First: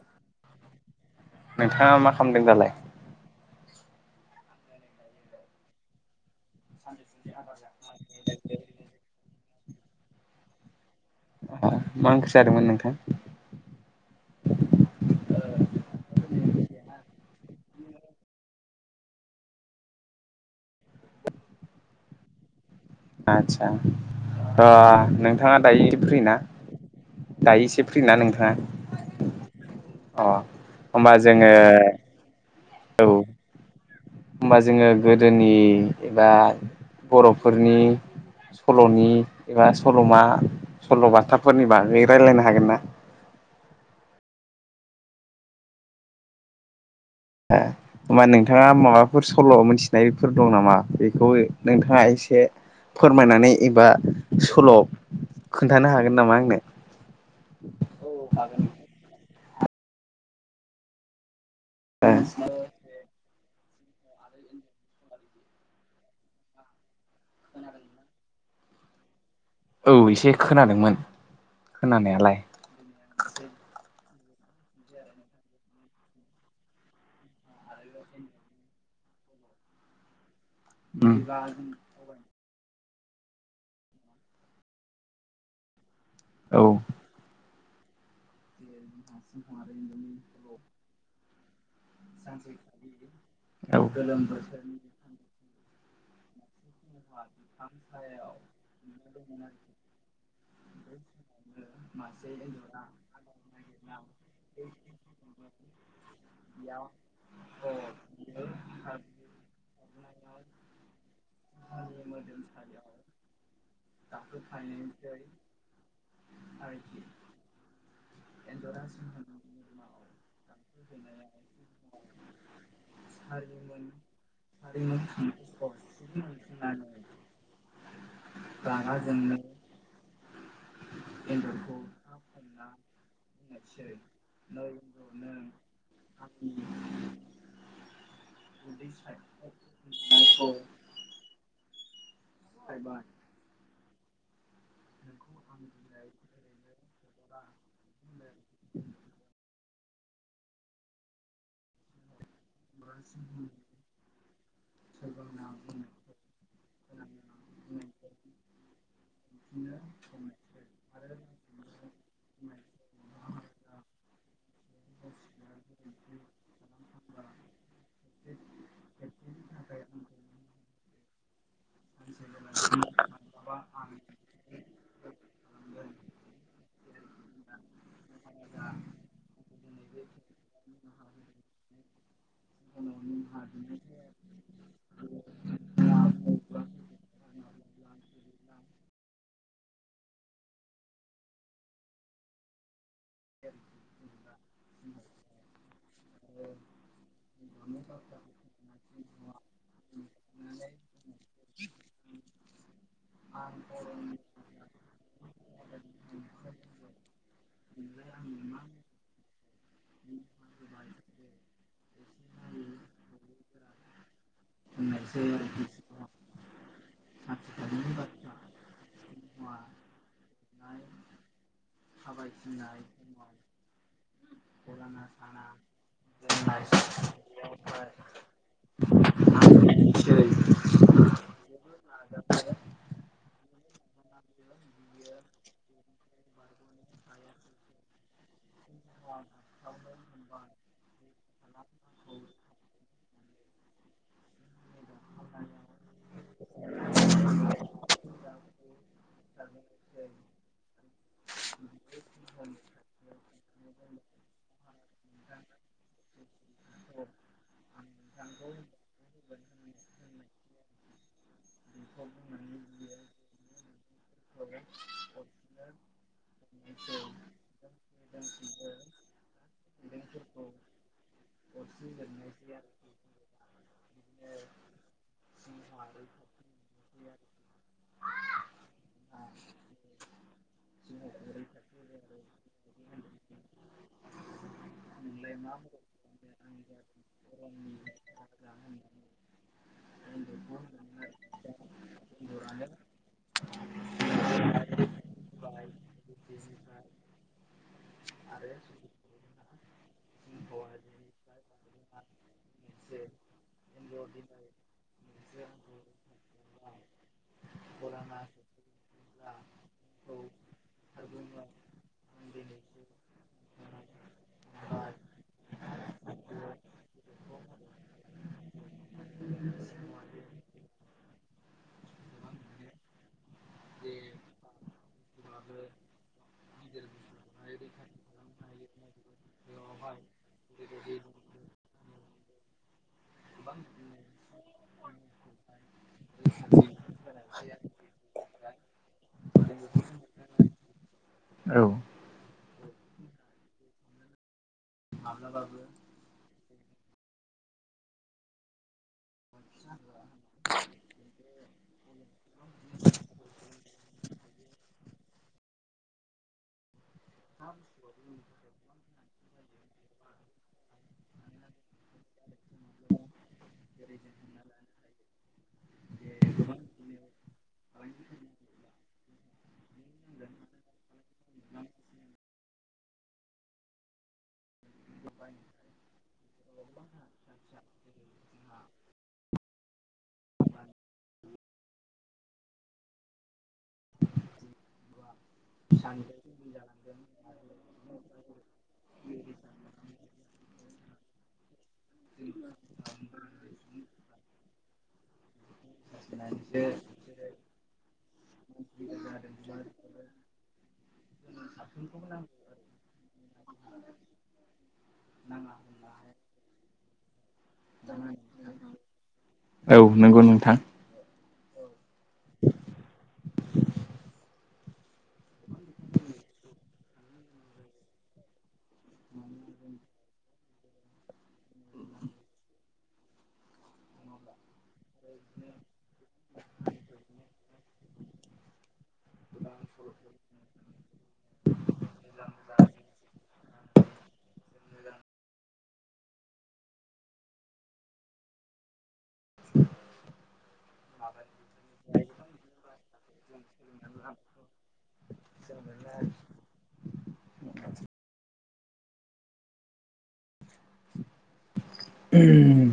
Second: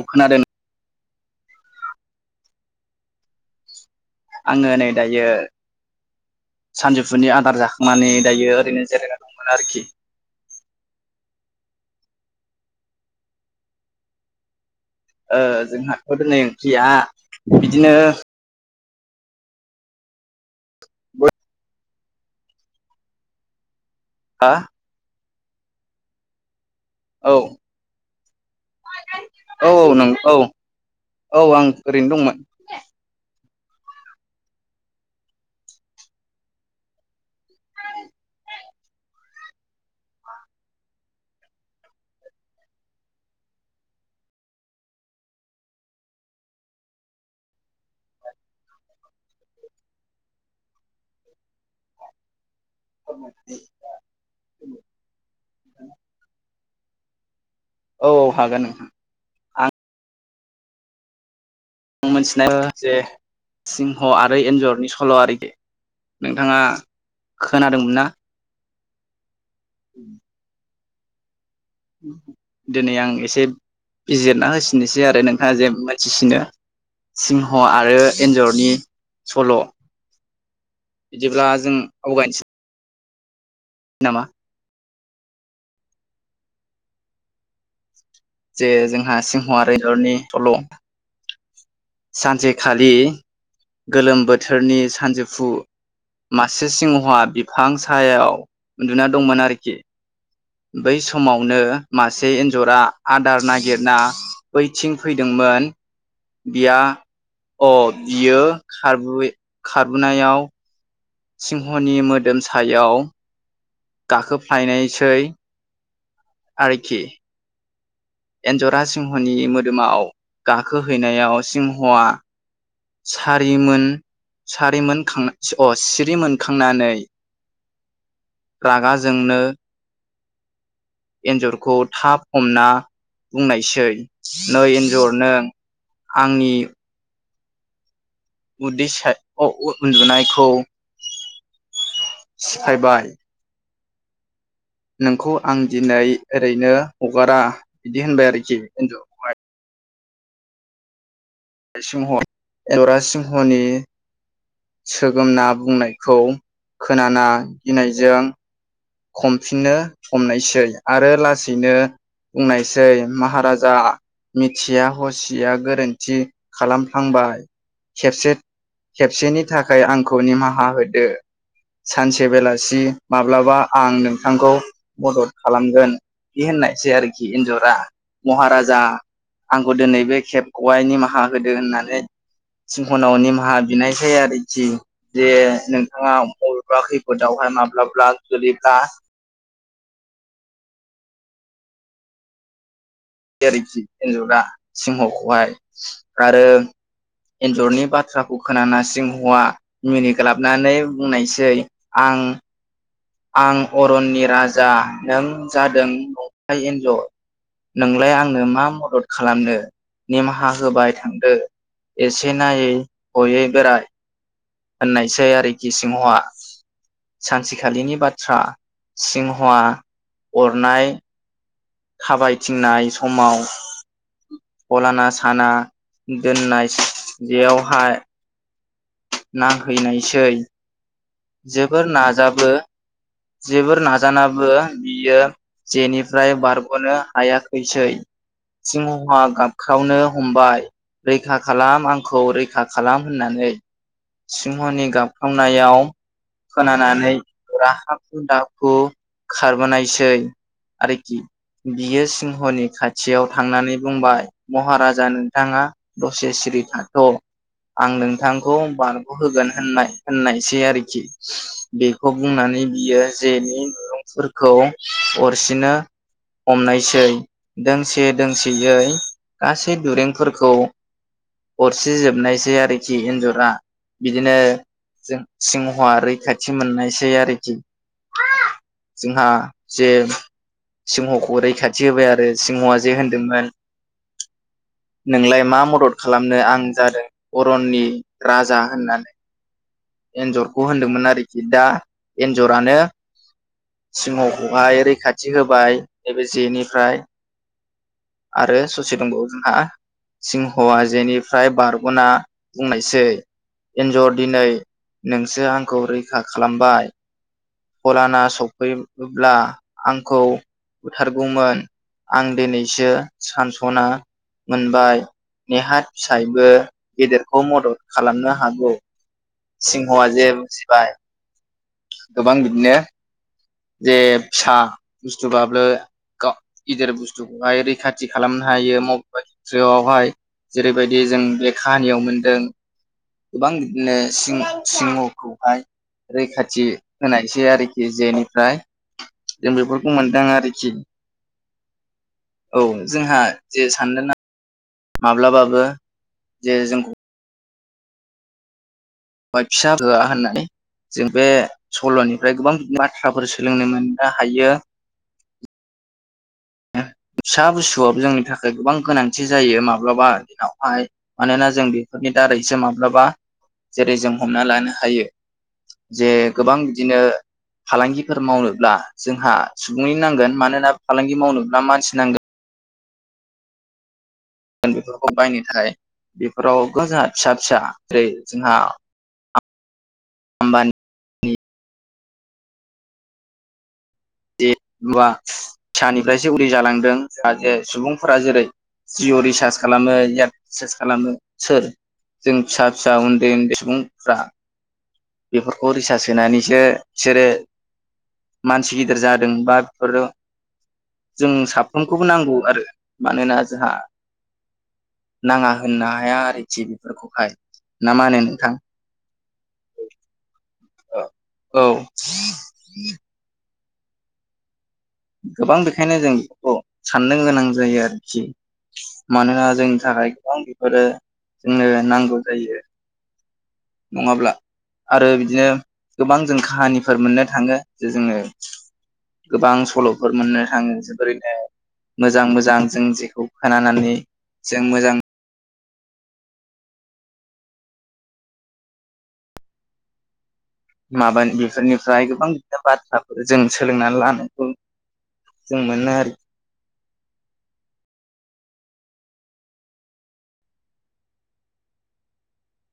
औ खोनादों नोंथाङा मा खालामदों दालाय आङो नै दायो सानजौफुनि आदार जाखांनानै दायो ओरैनो जिरायना दं मोन आरोखि अ मा ओंख्रि जादोंमोन नोंथां ओ जोंहाथ' दिनै ओंख्रिया बिदिनो आदसा हा र' नोंथाङा दायो फ्रि ना औ दायो इसे फ्रि ना नोंथाङा? औ औ नों अ औ होमबा औ जोङो आं ओरैनो दंमोन होमबा जोङो गोदोनि एबा बर'फोरनि सल'नि एबा सल'मा सल'बाथाफोरनि बागै रायलायनो हागोन ना? आ होमबा नोंथाङा माबाफोर सल' मोनथिनायफोर दं नामा बेखौ नोंथाङा एसे फोरमायनानै एबा सल' खोन्थानो हागोन नामा आंनो औ औ हागोन नोंथां आं आं मिथिनाय जे सिंह आरो एनजरनि सल' आरि बे नोंथाङा खोनादोंमोनना? औ इसे खोनादोंमोन खोनानायालाय दिनै आं एसे बिजिरना होसिननोसै आरो नोंथाङा जे मोनथिसिनो सिंह आरो एन्जरनि सल' बिदिब्ला जों आवगायनोसै नामा औ जे जोंहा सिंह एनजरनि सल' सानसेखालि गोलोम बोथोरनि सानजौफु मासे सिंहआ बिफां सायायाव उन्दुना दंमोन आरोखि बै समावनो मासे एन्जरा आदार नागिरना बैथिं फैदोंमोन बिया अ बियो खारबु खारबोनायाव सिंहनि मोदोम सायाव गाखो फ्लायनायसै आरोखि एन्जरा सिंहनि मोदोमाव गाखोहैनायाव सिंहआ सारिमोन सारिमोन खांनायसै अ सिरि मोनखांनानै रागाजोंनो एन्जरखौ थाब हमना बुंनायसै नै एन्जर नों आंनि उदै सा अ उन्दुनायखौ सिफायबाय नोंखौ आं दिनै ओरैनो हगारा बिदि होनबाय आरोखि एनजर सिंह एवरा सिंहनि सोगोमना बुंनायखौ खोनाना गिनायजों खमफिनो हमनायसै आरो लासैनो बुंनायसै माहाराजा मिथिया हसिया गोरोन्थि खालामफ्लांबाय खेबसे खेबसेनि थाखाय आंखौ निमाहा होदो सानसे बेलासि माब्लाबा आं नोंथांखौ मदद खालामगोन बिदि होननायसै आरोखि एन्जरा महाराजा आंखौ दिनै बे खेबखौहाइ निमाहा होदो होननानै सिंहनाव निमाहा बिनाय सै आरोखि जे नोंथाङा बबेबा खैफोदावहाय माब्लाब्ला गोलैब्ला आरोखि एन्जरा सिंहखौहाय आरो एन्जरनि बाथ्राखौ खोनाना सिंहआ मिनिग्लाबनानै बुंनायसै आं आं अरननि राजा नों जादों नंखाय एन्जर नोंलाय आंनो मा मदद खालामनो निमाहा होबाय थांदो एसे नायै हयै बेराय होननायसै आरोखि सिंहवा सानसेखालिनि बाथ्रा सिंहवा अरनाय थाबायथिंनाय समाव फलाना साना दोननाय जेयावहाय नांहैैनायसै। जेरै जोबोर नाजाबो जोबोर नाजानाबो बियो जेनिफ्राय बारगनो हायाखैसै। सिंहवा गाबख्रावनो हमबाय रैखा खालाम आंखौ रैखा खालाम होननानै सिंहनि गाबखावनायाव खोनानानै एनजरा हाखु दाखु खारबोनायसै आरोखि बियो सिंहनि खाथियाव थांनानै बुंबाय महाराजा नोंथाङा दसे सिरि थाथ' आं नोंथांखौ बारग होगोन होननाय होननायसै आरोखि बेखौ बुंनानै बियो जे नि दचरूंफोरखौ अरसिनो हमनायसै दोंसे दोंसेयै गासै दुरूंफोरखौ अरसि जोबनायसै आरोखि एन्जरा बिदिनो जों सिंहआ रैखाथि मोननायसै आरोखि जोंहा जे सिंहखौ रैखाथि होबाय आरो सिंहआ जे होनदोंमोन। [inaudible] नोंलाय मा मदद खालामनो आं जादों अरननि राजा होननानै एन्जरखौ होनदोंमोन आरोखि दा एन्जरानो सिंसखौहाय रैखाथि होबाय दा बे जेनिफ्राय आरो ससे दंबावो जोंहा सिंह आ जेनिफ्राय बारग'ना बुंनायसै एनजर दिनै नोंसो आंखौ रैखा खालामबाय फलाना सफैब्ला आंखौ बुथारगौमोन आं दिनैसो सानस'नो मोनबाय नेहा फिसायबो गेदेरखौ मदद खालामनो हागौ। सिंहा जे बुजिबाय गोबां बिदिनो जे फिसा बुस्थुबाबो गा गिदिर बुस्थुखौहाय रैखाथि खालामनो हायो मबेबा खेथ्र'वावहाय जेरैबायदि जों बे खाहानियाव मोनदों गोबां बिदिनों सिंहखौहाय रैखाथि होनायसै आरोखि जेनि फ्राय जों बेफोरखौ मोनदों आरोखि औ जोंहा जे साननो ना माब्लाबाबो जे जोंखौ बा फिसा [unintelligible] होननानै जों बे सल'निफ्राय गोबां बाथ्राफोर सोलोंनो मोननो हायो। फिसा बुस्थुबाबो जोंनि थाखाय गोबां गोनांथि जायो माब्लाबा दिनावहाय मानोना जों बेफोरनि दारैसो माब्लाबा जेरै जों हमना लानो हायो। जे गोबां बिदिनो फालांगिफोर मावनोब्ला जोंहा सुबुंनि नांगोन मानोना फालांगि मावनोब्ला मानसि नांगोन। बेफोरखौ बायनो थाखाय बेफोराव जोंहा फिसा फिसा जेरै जोंहा [unintelligible] [unintelligible] फिसानिफ्रायसो उरि जालांदों जाहा जे सुबुंफोरा जेरै जिअ' रिसार्च खालामो एयारटेल रिसार्च खालामो सोर जों फिसा फिसा उन्दै उन्दै सुबुंफ्रा बेफोरखौ रिसार्च सोनानैसो बिसोरो मानसि गिदिर जादों बा बेफोरो जों साफ्रोमखौबो नांगौ आरो। मानोना जोंहा नाङा होननो हाया आरोखि बेफोरखौहाय। ना मा होनो नोंथां? औ नोंगौ नोंथां। ओ औ [inaudible] गोबां बेखायनो जों बेफोरखौ साननो गोनां जायो आरोखि मानोना जोंनि थाखाय गोबां बेफोरो जोंनो नांगौ जायो। नङाब्ला आरो बिदिनो गोबां जों काहानिफोर मोननो थाङो जे जोङो गोबां सल'फोर मोननो थाङो जोबोरैनो मोजां मोजां जों जेखौ खोनानानै जों मोजां [inaudible] माबानि बेफोरनिफ्राय गोबां बिदिनो बाथ्राफोर जों सोलोंनानै लानांगौ। जों मोनो आरोखि। उम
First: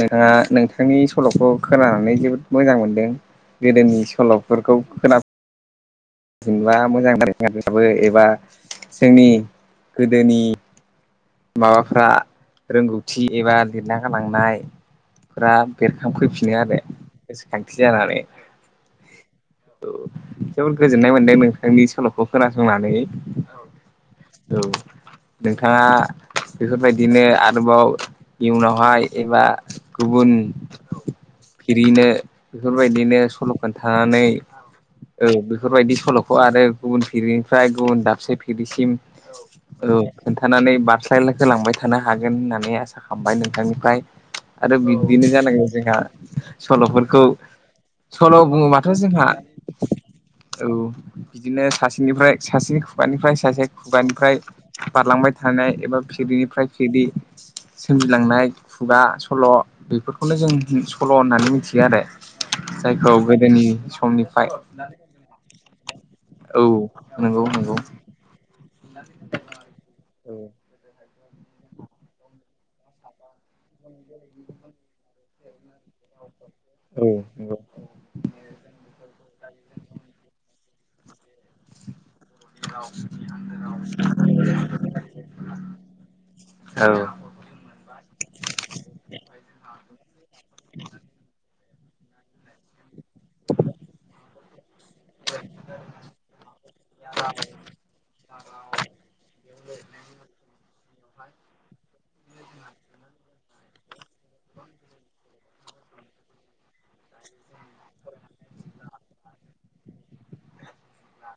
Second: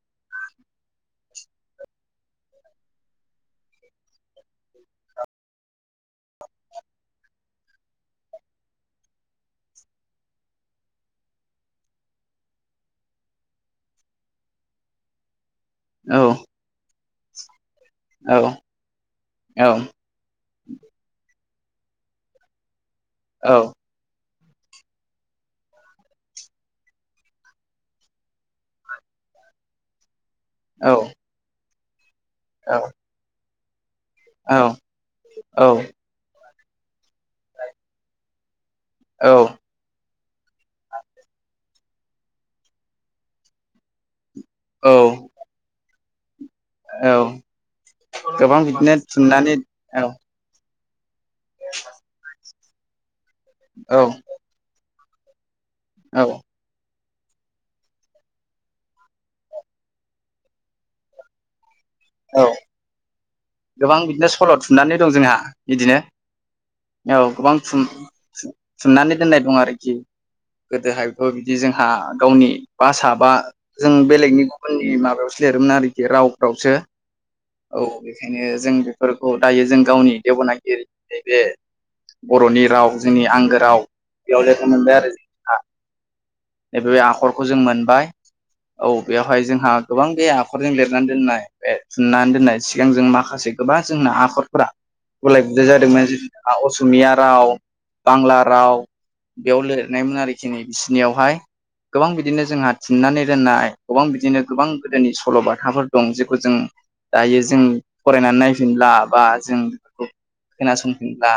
नोंथाङा नोंथांनि सल'खौ खोनानानै जोबोद मोजां मोनदों। गोदोनि सल'फोरखौ खोना जेनेबा मोजां [unintelligible] एबा जोंनि गोदोनि माबाफ्रा रोंगौथि एबा लिरना गालांनायफोरा आरो बेरखांफैफिनो आरो गोसोखांथि जानानै। औ औ थ' जोबोर गोजोननाय मोनदों नोंथांनि सल'खौ खोनासंनानै। औ औ नोंथाङा बेफोरबायदिनो आरोबाव इयुनावहाय एबा गुबुन औ फिरिनो बेफोरबायदिनो सल' खोन्थानानै औ औ बेफोरबायदि सल'खौ आरो गुबुन फिरिनिफ्राय गुबुन दाबसे फि गिबिसिम औ औ खोन्थानानै बार [unintelligible] होलांबाय थानो हागोन होननानै आसा खामबाय नोंथांनिफाय। आरो औ बिदिनो जानांगौ जोंहा औ सल'फोरखौ सल' गोबां बुङोबाथ' बिदिनो जोंहा थुननानै औ औ बिदिनो सासेनिफ्राय सासेनि खुगानिफ्राय सासे औ खुगानिफ्राय बारलांबाय थानाय एबा औ फिरिनिफ्राय फिरि सोमजिलांनाय खुगा सल' बेफोरखौनो जों सल' होननानै मिथि आरो औ जायखौ गोदोनि गोबां बिदिनो समनिफ्राय सल' थुननानै दं जोंहा बिदिनो औ औ नंगौ गोबां नंगौ थुम थुम थुननानै दोननाय दं आरोखि। औ गोदोहायथ' बिदि जोंहा गावनि भासा बा जों बेलेगनि गुबुननि माबायावसो लिरोमोन आरोखि रावफ्रावसो औ नंगौ औ बेखायनो जों बेफोरखौ दायो जों गावनि देबनागिरि नैबे बर'नि राव जोंनि आंगो राव बेयाव जायखौ मोनबाय आरो जोंहा औ नैबे बे आखरखौ जों मोनबाय औ बेवहाय जोंहा गोबां बे आखरजों लिरनानै दोननाय थुननानै दोननाय सिगां जोंमा माखासे गोबां जोंना आखरफोरा गुलाय गुजाय जादोंमोन जेनेबा असमिया राव बांला राव बेयाव लिरनायमोन आरोखि नै बिसिनियावहाय गोबां बिदिनो जोंहा थुन्नानै दोननाय गोबां बिदिनो गोबां गोदोनि सल'बाथाफोर दं जेखौ जों दायो जों फरायनानै नायफिनला बा जों बेफोरखौ खोनासंफिनब्ला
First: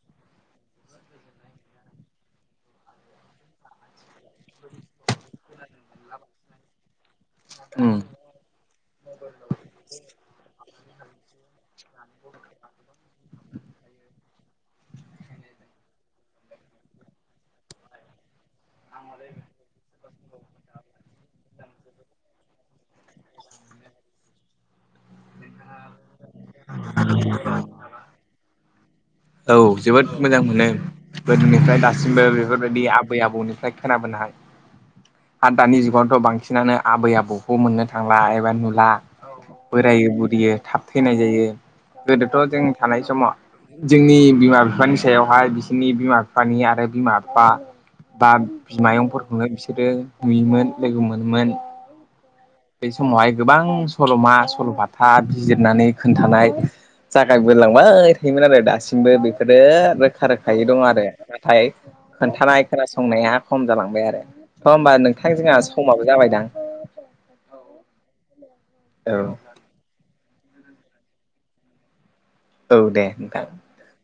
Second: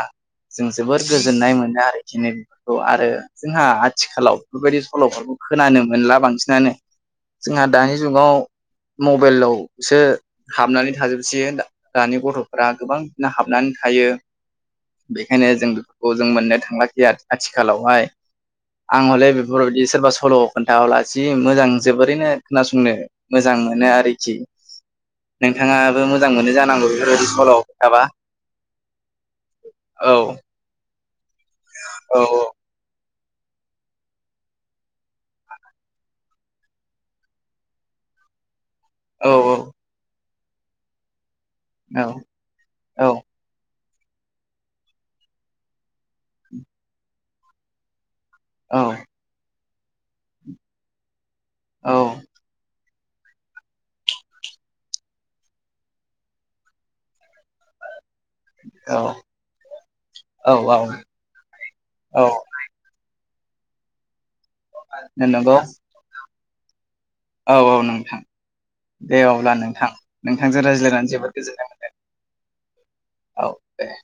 जों जोबोर गोजोननाय मोनो आरोखि नै बेफोरखौ आरो जोंहा आथिखालाव बेबायदि सल'फोरखौ खोनानो मोनला बांसिनानो जोंहा दानि उम जुगाव मबेलाव सो हाबनानै थाजोबसै दानि ओ गथ'फोरा गोबांनो हाबनानै थायो बेखायनो जों बेफोरखौ जों मोननो थाङाखै आथिखालावहाय आं हले बेफोरबादि सोरबा सल' खोन्थाबाला जि मोजां जोबोरैनो खोनासंनो मोजां मोनो आरोखि। नोंथाङाबो मोजां मोनो जानांगौ बेफोरबायदि सल' खोथाबा। औ जोबोद औ मोजां मोनो गोदोनिफ्राय औ दासिमबो बेफोरबायदि आबै आबौनिफ्राय खोनाबोनाय आरो दानि जुगावथ' बांसिनानो आबै आबौखौ मोननो थांला एबा नुलानो औ बोरायो बुरियो थाब थैनाय जायो औ गोदोथ' जों थानाय औ समावो जोंनि बिमा बिफानि सायावहाय बिसोरनि बिमा बिफानि आरो बिमा बिफा बा औ बिमायंफोरखौनो बिसोरो नुयोमोन लोगो मोनोमोन आ औ। बे समावहाय गोबां सल'मा सल'बाथा बिजिरनानै खोन्थानाय जागाय बोनलांबाय। आरो दासिमबो औ बेफोरो रोखा रोखायै औ दं आरो नाथाय औ खोनथानाय। खोनासंनाया खम जालांबाय आरो थ' होमबा नोंथां नंगौ जोंहा समाबो जाबायदां। औ औ नोंथां दे अब्ला नोंथां नोंथांजों रायज्लायनानै जोबोद गोजोननाय मोन्दों। औ दे नोंथां। ए